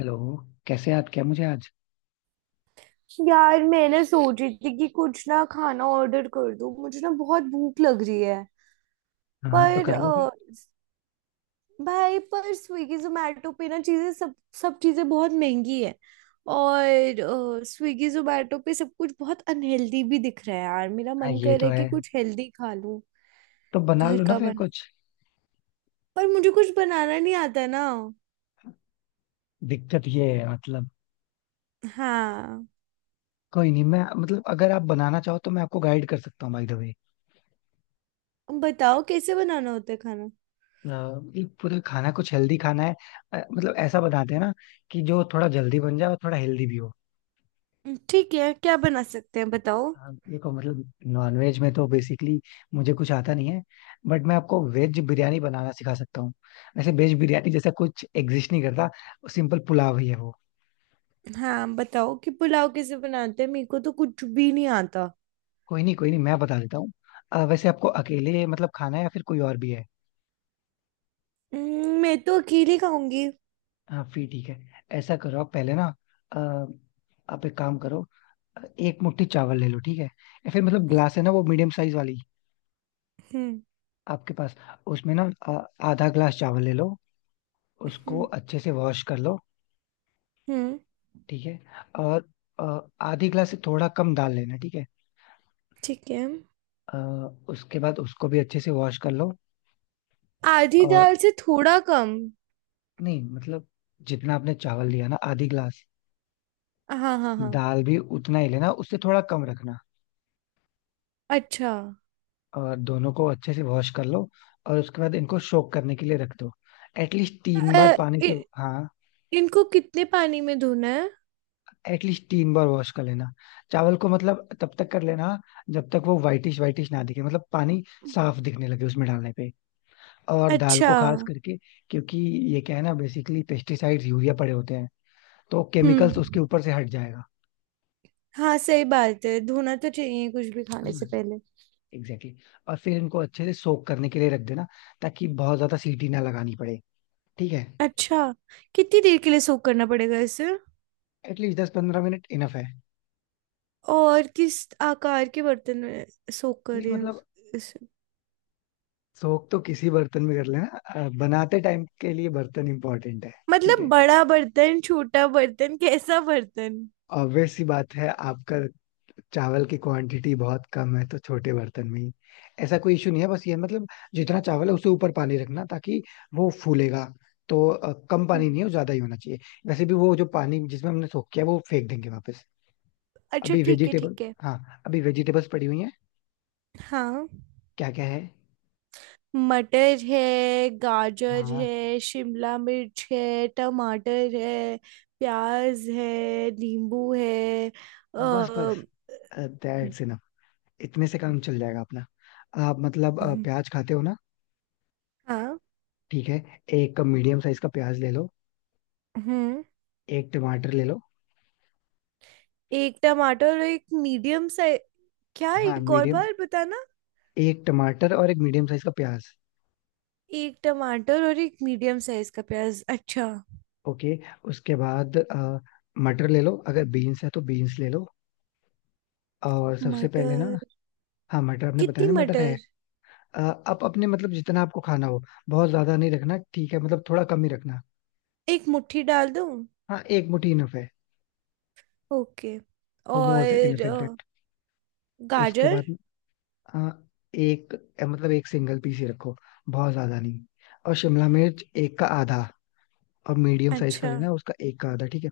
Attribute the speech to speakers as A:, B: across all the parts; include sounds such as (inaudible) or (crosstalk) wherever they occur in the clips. A: Hello. कैसे याद किया मुझे आज?
B: यार, मैंने सोच रही थी कि कुछ ना खाना ऑर्डर कर दूं। मुझे ना बहुत भूख लग रही है।
A: हाँ, तो
B: पर
A: कर लो फिर।
B: भाई, पर स्विगी जोमेटो पे ना चीजें सब सब चीजें बहुत महंगी है। और स्विगी जोमेटो पे सब कुछ बहुत अनहेल्दी भी दिख रहा है। यार, मेरा
A: हाँ,
B: मन
A: ये
B: कर रहा
A: तो
B: है
A: है।
B: कि कुछ हेल्दी खा लूं।
A: तो बना
B: घर
A: लो ना
B: का
A: फिर
B: बना।
A: कुछ।
B: पर मुझे कुछ बनाना नहीं आता ना।
A: दिक्कत ये है, मतलब।
B: हाँ।
A: कोई नहीं, मैं मतलब अगर आप बनाना चाहो तो मैं आपको गाइड कर सकता हूँ, बाय द वे।
B: बताओ, कैसे बनाना होता है खाना?
A: ये पूरा खाना कुछ हेल्दी खाना है। मतलब ऐसा बनाते हैं ना कि जो थोड़ा जल्दी बन जाए और थोड़ा हेल्दी भी हो।
B: ठीक है, क्या बना सकते हैं बताओ।
A: हाँ, देखो मतलब नॉनवेज में तो बेसिकली मुझे कुछ आता नहीं है। बट मैं आपको वेज बिरयानी बनाना सिखा सकता हूँ। वैसे वेज बिरयानी जैसा कुछ एग्जिस्ट नहीं करता, सिंपल पुलाव ही है वो।
B: हाँ, बताओ कि पुलाव कैसे बनाते हैं, मेरे को तो कुछ भी नहीं आता।
A: कोई नहीं कोई नहीं, मैं बता देता हूँ। वैसे आपको अकेले मतलब खाना है या फिर कोई और भी है?
B: मैं तो अकेली खाऊंगी।
A: हाँ फिर ठीक है। ऐसा करो आप पहले ना। अ, आप एक काम करो। एक मुट्ठी चावल ले लो, ठीक है? या फिर मतलब ग्लास है ना वो मीडियम साइज वाली
B: हम्म।
A: आपके पास? उसमें ना आधा ग्लास चावल ले लो। उसको
B: हम्म,
A: अच्छे से वॉश कर लो।
B: हम्म,
A: ठीक है। और अ, आधी ग्लास से थोड़ा कम दाल लेना, ठीक है।
B: ठीक है।
A: अ, उसके बाद उसको भी अच्छे से वॉश कर लो।
B: आधी
A: और
B: दाल से थोड़ा कम।
A: नहीं मतलब जितना आपने चावल लिया ना आधी ग्लास,
B: हाँ, हाँ, हाँ।
A: दाल भी उतना ही लेना, उससे थोड़ा कम रखना।
B: अच्छा।
A: और दोनों को अच्छे से वॉश कर लो। और उसके बाद इनको सोक करने के लिए रख दो। एटलीस्ट 3 बार
B: अ,
A: पानी
B: इ,
A: से। हाँ।
B: इनको कितने पानी में धोना है?
A: एटलीस्ट 3 बार वॉश कर लेना। चावल को मतलब तब तक कर लेना जब तक वो वाइटिश वाइटिश ना दिखे, मतलब पानी साफ दिखने लगे उसमें डालने पे। और दाल
B: अच्छा।
A: को खास करके, क्योंकि ये क्या है ना बेसिकली पेस्टिसाइड्स यूरिया पड़े होते हैं, तो
B: हम्म।
A: केमिकल्स उसके ऊपर से हट जाएगा।
B: हाँ, सही बात है, धोना तो चाहिए कुछ भी खाने से पहले।
A: एग्जैक्टली और फिर इनको अच्छे से सोक करने के लिए रख देना, ताकि बहुत ज्यादा सीटी ना लगानी पड़े। ठीक है।
B: अच्छा। कितनी देर के लिए सोक करना पड़ेगा इसे?
A: एटलीस्ट 10 15 मिनट इनफ है।
B: और किस आकार के बर्तन में सोक
A: नहीं
B: करें
A: मतलब
B: इसे?
A: सोख तो किसी बर्तन में कर लेना। बनाते टाइम के लिए बर्तन इंपॉर्टेंट है। ठीक
B: मतलब
A: है।
B: बड़ा बर्तन, छोटा बर्तन, कैसा बर्तन?
A: ऑब्वियस सी बात है, आपका चावल की क्वांटिटी बहुत कम है तो छोटे बर्तन में ही। ऐसा कोई इशू नहीं है, बस ये मतलब जितना चावल है उससे ऊपर पानी रखना, ताकि वो फूलेगा। तो कम पानी
B: हम्म।
A: नहीं हो, ज्यादा ही होना चाहिए। वैसे भी वो जो पानी जिसमें हमने सोख किया वो फेंक देंगे वापस।
B: अच्छा,
A: अभी
B: ठीक है,
A: वेजिटेबल।
B: ठीक है।
A: हाँ, अभी वेजिटेबल्स पड़ी हुई हैं।
B: हाँ,
A: क्या क्या है?
B: मटर है। गाजर
A: हाँ,
B: है, शिमला मिर्च है, टमाटर है। प्याज है, नींबू है। अ,
A: बस बस। That's enough. इतने से काम चल जाएगा अपना। आप मतलब
B: हम्म,
A: प्याज खाते हो ना?
B: हाँ।
A: ठीक है। एक मीडियम साइज का प्याज ले लो।
B: हम्म।
A: एक टमाटर ले लो।
B: एक टमाटर और एक मीडियम साइज। क्या,
A: हाँ,
B: एक और
A: मीडियम।
B: बार बताना?
A: एक टमाटर और एक मीडियम साइज का प्याज।
B: एक टमाटर और एक मीडियम साइज का प्याज। अच्छा।
A: ओके। उसके बाद मटर ले लो, अगर बीन्स है तो बीन्स ले लो। और सबसे पहले ना,
B: मटर।
A: हाँ मटर आपने बताया
B: कितनी
A: ना मटर है।
B: मटर?
A: अ, आप अपने मतलब जितना आपको खाना हो, बहुत ज्यादा नहीं रखना, ठीक है? मतलब थोड़ा कम ही रखना।
B: एक मुट्ठी डाल दूं?
A: हाँ, एक मुट्ठी इनफ है।
B: ओके।
A: वो मोर देन
B: और
A: इनफ इनफैक्ट। उसके
B: गाजर।
A: बाद हाँ एक, मतलब एक सिंगल पीस ही रखो, बहुत ज्यादा नहीं। और शिमला मिर्च एक का आधा, और मीडियम साइज का
B: अच्छा।
A: लेना, उसका एक का आधा, ठीक है।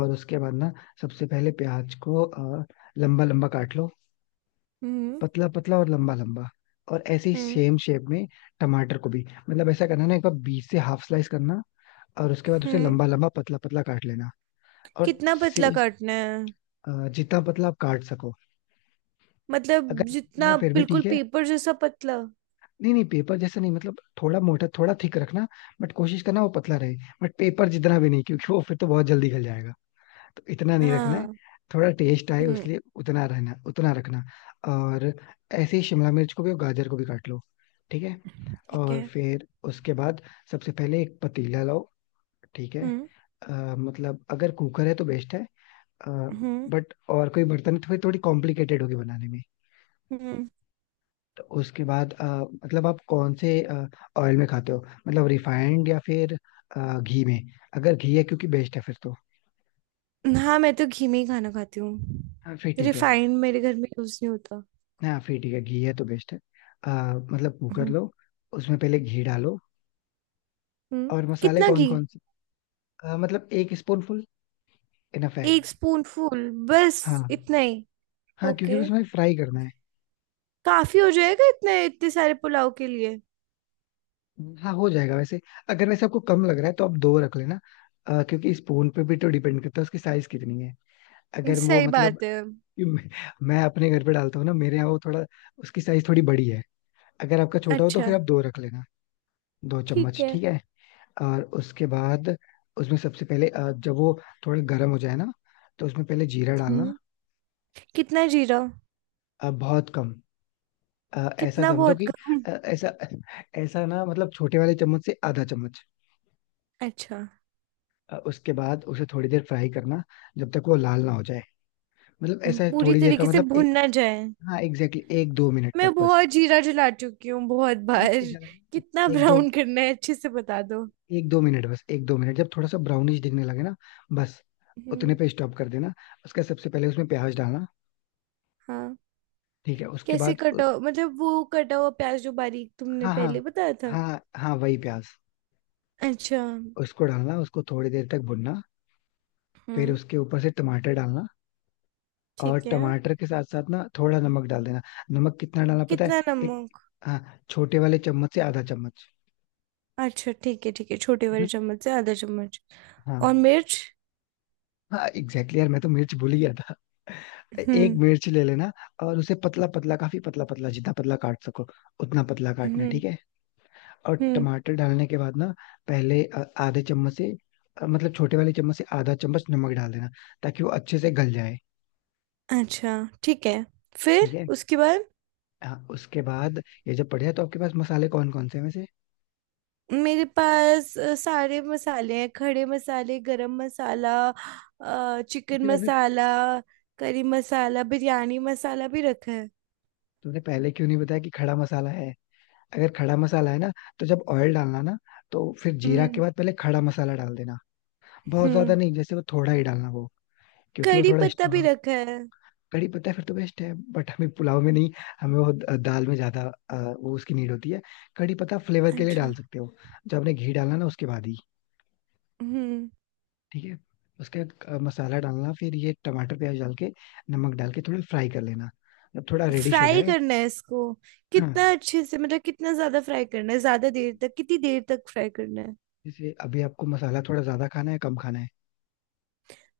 A: और उसके बाद ना सबसे पहले प्याज को लंबा लंबा काट लो,
B: हम्म,
A: पतला पतला और लंबा लंबा। और ऐसे ही
B: हम्म,
A: सेम शेप में टमाटर को भी, मतलब ऐसा करना ना एक बार बीच से हाफ स्लाइस करना, और उसके बाद उसे
B: हम्म।
A: लंबा लंबा पतला पतला काट लेना। और
B: कितना
A: से
B: पतला काटना है?
A: जितना पतला आप काट सको।
B: मतलब
A: अगर है
B: जितना
A: फिर भी
B: बिल्कुल
A: ठीक है।
B: पेपर जैसा पतला?
A: नहीं नहीं, पेपर जैसा नहीं, मतलब थोड़ा मोटा थोड़ा थिक रखना। बट कोशिश करना वो पतला रहे, बट पेपर जितना भी नहीं, क्योंकि वो फिर तो बहुत जल्दी गल जाएगा, तो इतना नहीं रखना है।
B: हाँ।
A: थोड़ा टेस्ट आए
B: हम्म।
A: उसलिए उतना रहना उतना रखना। और ऐसे ही शिमला मिर्च को भी और गाजर को भी काट लो। ठीक है।
B: ठीक
A: और
B: है।
A: फिर उसके बाद सबसे पहले एक पतीला लाओ, ठीक है।
B: हम्म,
A: अ, मतलब अगर कुकर है तो बेस्ट है,
B: हम्म,
A: बट और कोई बर्तन है तो फिर थोड़ी कॉम्प्लिकेटेड होगी बनाने में।
B: हम्म।
A: तो उसके बाद मतलब आप कौन से ऑयल में खाते हो, मतलब रिफाइंड या फिर घी में? अगर घी है क्योंकि बेस्ट है फिर तो।
B: हाँ, मैं तो घी में ही खाना खाती हूँ।
A: हाँ फिर ठीक है।
B: रिफाइंड मेरे घर में यूज नहीं होता।
A: हाँ फिर ठीक है, घी है तो बेस्ट है। अ, मतलब कुकर
B: हम्म।
A: लो। उसमें पहले घी डालो।
B: हम्म।
A: और मसाले
B: कितना
A: कौन
B: घी?
A: कौन से? मतलब एक स्पून फुल इनफ है।
B: एक स्पून फूल बस।
A: हाँ
B: इतना ही?
A: हाँ, क्योंकि
B: ओके।
A: उसमें फ्राई करना है।
B: काफी हो जाएगा इतने इतने सारे पुलाव के लिए?
A: हाँ हो जाएगा, वैसे अगर वैसे आपको कम लग रहा है तो आप दो रख लेना। क्योंकि स्पून पे भी तो डिपेंड करता है उसकी साइज कितनी है। अगर वो
B: सही
A: मतलब,
B: बात है।
A: कि मैं, मैं अपने घर पे डालता हूँ ना, मेरे यहाँ वो थोड़ा उसकी साइज थोड़ी बड़ी है। अगर आपका छोटा हो तो
B: अच्छा,
A: फिर आप दो रख लेना। दो
B: ठीक
A: चम्मच
B: है।
A: ठीक है। और उसके बाद उसमें सबसे पहले जब वो थोड़ा गर्म हो जाए ना तो उसमें पहले जीरा डालना।
B: हम्म। कितना जीरा?
A: बहुत कम। ऐसा
B: कितना
A: समझो
B: बहुत
A: कि
B: कम?
A: ऐसा ऐसा ना, मतलब छोटे वाले चम्मच से आधा चम्मच।
B: अच्छा।
A: उसके बाद उसे थोड़ी देर फ्राई करना, जब तक वो लाल ना हो जाए, मतलब ऐसा है
B: पूरी
A: थोड़ी देर का
B: तरीके से
A: मतलब
B: भुन
A: एक,
B: ना जाए?
A: हाँ एग्जैक्टली 1 2 मिनट तक
B: मैं
A: बस।
B: बहुत जीरा जला चुकी हूँ बहुत
A: नहीं
B: बार।
A: नहीं ज्यादा नहीं,
B: कितना
A: एक दो
B: ब्राउन करना है अच्छे से बता दो।
A: एक दो मिनट, बस 1 2 मिनट, जब थोड़ा सा ब्राउनिश दिखने लगे ना बस उतने
B: हम्म।
A: पे स्टॉप कर देना। उसका सबसे पहले उसमें प्याज डालना,
B: हाँ।
A: ठीक है? उसके बाद
B: मतलब वो कटा हुआ प्याज जो बारीक तुमने
A: हाँ हाँ
B: पहले बताया था?
A: हाँ हाँ वही प्याज।
B: अच्छा।
A: उसको डालना, उसको थोड़ी देर तक भुनना, फिर
B: हम्म।
A: उसके ऊपर से टमाटर डालना। और
B: ठीक है।
A: टमाटर के साथ साथ ना थोड़ा नमक डाल देना। नमक कितना डालना पता है?
B: कितना
A: एक,
B: नमक?
A: हाँ छोटे वाले चम्मच से आधा चम्मच।
B: अच्छा, ठीक है, ठीक है, छोटे वाले चम्मच से आधा चम्मच।
A: हाँ
B: और मिर्च?
A: हाँ एग्जैक्टली, यार मैं तो मिर्च भूल ही गया था। एक
B: हम्म,
A: मिर्च ले लेना, और उसे पतला पतला, काफी पतला पतला, जितना पतला काट सको उतना पतला काटना,
B: हम्म,
A: ठीक है? और
B: हम्म।
A: टमाटर डालने के बाद ना पहले आधे चम्मच से मतलब छोटे वाले चम्मच से आधा चम्मच नमक डाल देना, ताकि वो अच्छे से गल जाए।
B: अच्छा, ठीक है। फिर
A: ठीक है।
B: उसके बाद?
A: हाँ, उसके बाद ये जब पड़ जाए तो आपके पास मसाले कौन कौन से हैं वैसे?
B: मेरे पास सारे मसाले हैं, खड़े मसाले, गरम मसाला,
A: तो
B: चिकन
A: फिर आपने,
B: मसाला, करी मसाला, बिरयानी मसाला भी रखा है।
A: तुमने पहले क्यों नहीं बताया कि खड़ा मसाला है? अगर खड़ा मसाला है ना तो जब ऑयल डालना ना तो फिर जीरा के
B: हम्म।
A: बाद पहले खड़ा मसाला डाल देना। बहुत ज्यादा
B: हम्म।
A: नहीं, जैसे वो थोड़ा ही डालना वो, क्योंकि वो
B: करी
A: थोड़ा
B: पत्ता भी
A: स्ट्रॉन्ग।
B: रखा है।
A: कड़ी पत्ता फिर तो बेस्ट है, बट हमें पुलाव में नहीं, हमें वो दाल में ज्यादा वो उसकी नीड होती है। कड़ी पत्ता फ्लेवर के लिए
B: अच्छा।
A: डाल सकते हो, जब आपने घी डालना ना उसके बाद ही,
B: हम्म।
A: ठीक है। उसके बाद मसाला डालना, फिर ये टमाटर प्याज डाल के, नमक डाल के थोड़ा फ्राई कर लेना, जब थोड़ा रेडिश हो
B: फ्राई
A: जाए।
B: करना है इसको?
A: हाँ,
B: कितना अच्छे से, मतलब कितना ज्यादा फ्राई करना है, ज्यादा देर तक, कितनी देर तक फ्राई करना है?
A: जैसे अभी आपको मसाला थोड़ा ज्यादा खाना है कम खाना है।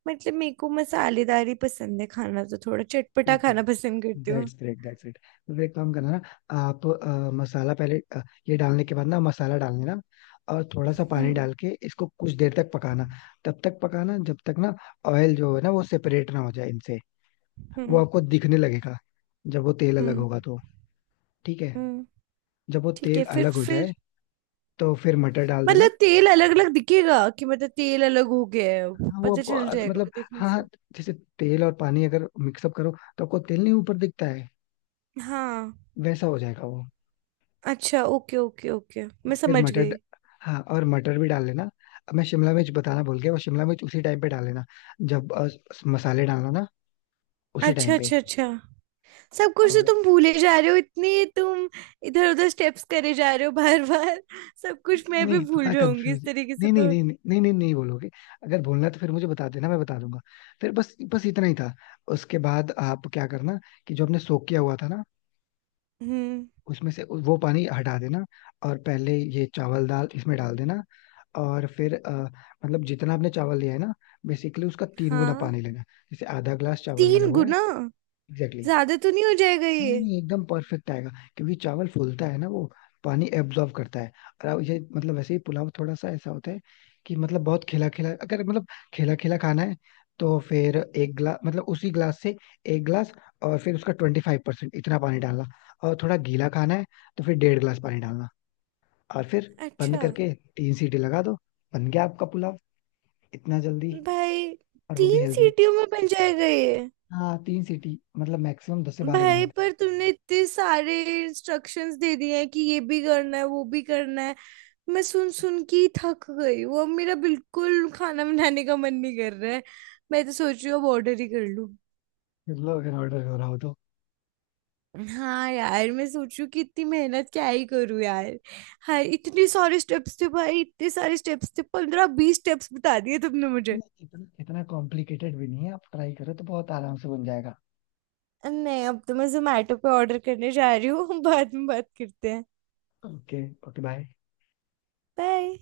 B: मतलब मेरे को मसालेदार ही पसंद है खाना, तो थोड़ा चटपटा
A: ठीक ठीक
B: खाना
A: है।
B: पसंद करती हूँ।
A: That's great that's great. तो फिर एक काम करना ना, आप मसाला पहले ये डालने के बाद ना मसाला डाल देना, और थोड़ा सा पानी
B: हम्म,
A: डाल के इसको कुछ देर तक पकाना। तब तक पकाना जब तक ना ऑयल जो है ना वो सेपरेट ना हो जाए इनसे। वो
B: हम्म,
A: आपको दिखने लगेगा, जब वो तेल अलग
B: हम्म,
A: होगा तो, ठीक है?
B: हम्म।
A: जब वो
B: ठीक
A: तेल
B: है, फिर
A: अलग हो जाए
B: फिर
A: तो फिर मटर डाल देना।
B: मतलब तेल अलग अलग दिखेगा कि मतलब तेल अलग हो गया है,
A: हाँ वो
B: पता
A: आपको
B: चल जाएगा
A: मतलब
B: देखने
A: हाँ हाँ,
B: से?
A: जैसे तेल और पानी अगर मिक्सअप करो तो आपको तेल नहीं ऊपर दिखता है?
B: हाँ।
A: वैसा हो जाएगा वो।
B: अच्छा, ओके, ओके, ओके,
A: और
B: मैं
A: फिर
B: समझ
A: मटर,
B: गई।
A: हाँ और मटर भी डाल लेना। अब मैं शिमला मिर्च बताना भूल गया, वो शिमला मिर्च उसी टाइम पे डाल लेना, जब मसाले डालना ना, उसी
B: अच्छा,
A: टाइम पे।
B: अच्छा, अच्छा। सब कुछ तो
A: और
B: तुम भूले जा रहे हो इतनी, तुम इधर उधर स्टेप्स करे जा रहे हो बार बार। सब कुछ
A: नहीं
B: मैं भी
A: नहीं,
B: भूल
A: थोड़ा
B: जाऊंगी इस
A: कंफ्यूज,
B: तरीके से
A: नहीं नहीं
B: तो।
A: नहीं नहीं नहीं नहीं नहीं बोलोगे? अगर बोलना है तो फिर मुझे बता देना, मैं बता दूंगा। फिर बस बस इतना ही था। उसके बाद आप क्या करना कि जो हमने सोक किया हुआ था ना,
B: हम्म।
A: उसमें से वो पानी हटा देना, और पहले ये चावल दाल इसमें डाल देना। और फिर मतलब जितना आपने चावल लिया है ना, बेसिकली उसका तीन गुना
B: हाँ,
A: पानी लेना। जैसे आधा ग्लास चावल लिया
B: तीन
A: हुआ है।
B: गुना
A: एग्जैक्टली।
B: ज्यादा तो नहीं हो जाएगा
A: नहीं
B: ये?
A: नहीं एकदम परफेक्ट आएगा, क्योंकि चावल फूलता है ना, वो पानी एब्जॉर्ब करता है। और अब ये मतलब वैसे ही पुलाव थोड़ा सा ऐसा होता है कि मतलब बहुत खिला खिला, अगर मतलब खिला खिला खाना है तो फिर एक ग्लास, मतलब उसी ग्लास से एक ग्लास, और फिर उसका 25% इतना पानी डालना। और थोड़ा गीला खाना है तो फिर डेढ़ ग्लास पानी डालना। और फिर बंद
B: अच्छा।
A: करके तीन सीटी लगा दो, बन गया आपका पुलाव, इतना जल्दी,
B: भाई।
A: और वो भी
B: तीन
A: हेल्दी।
B: सीटियों में बन जाएगा ये?
A: हाँ तीन सीटी मतलब मैक्सिमम दस से बारह
B: भाई,
A: मिनट
B: पर तुमने इतने सारे इंस्ट्रक्शंस दे दिए हैं कि ये भी करना है, वो भी करना है। मैं सुन सुन के ही थक गई हूँ, अब मेरा बिल्कुल खाना बनाने का मन नहीं कर रहा है। मैं तो सोच रही हूँ अब ऑर्डर ही कर लूँ।
A: मतलब अगर ऑर्डर हो रहा हो तो।
B: हाँ यार, मैं सोच रही हूँ कि इतनी मेहनत क्या ही करूँ यार। हाँ, इतने सारे स्टेप्स थे भाई, इतने सारे स्टेप्स थे, 15-20 स्टेप्स बता दिए तुमने मुझे।
A: नहीं, इतना इतना कॉम्प्लिकेटेड भी नहीं है, आप ट्राई करो तो बहुत आराम से बन जाएगा।
B: नहीं, अब तो मैं जोमेटो पे ऑर्डर करने जा रही हूँ। (laughs) बाद में बात करते हैं।
A: ओके। Okay bye.
B: बाय।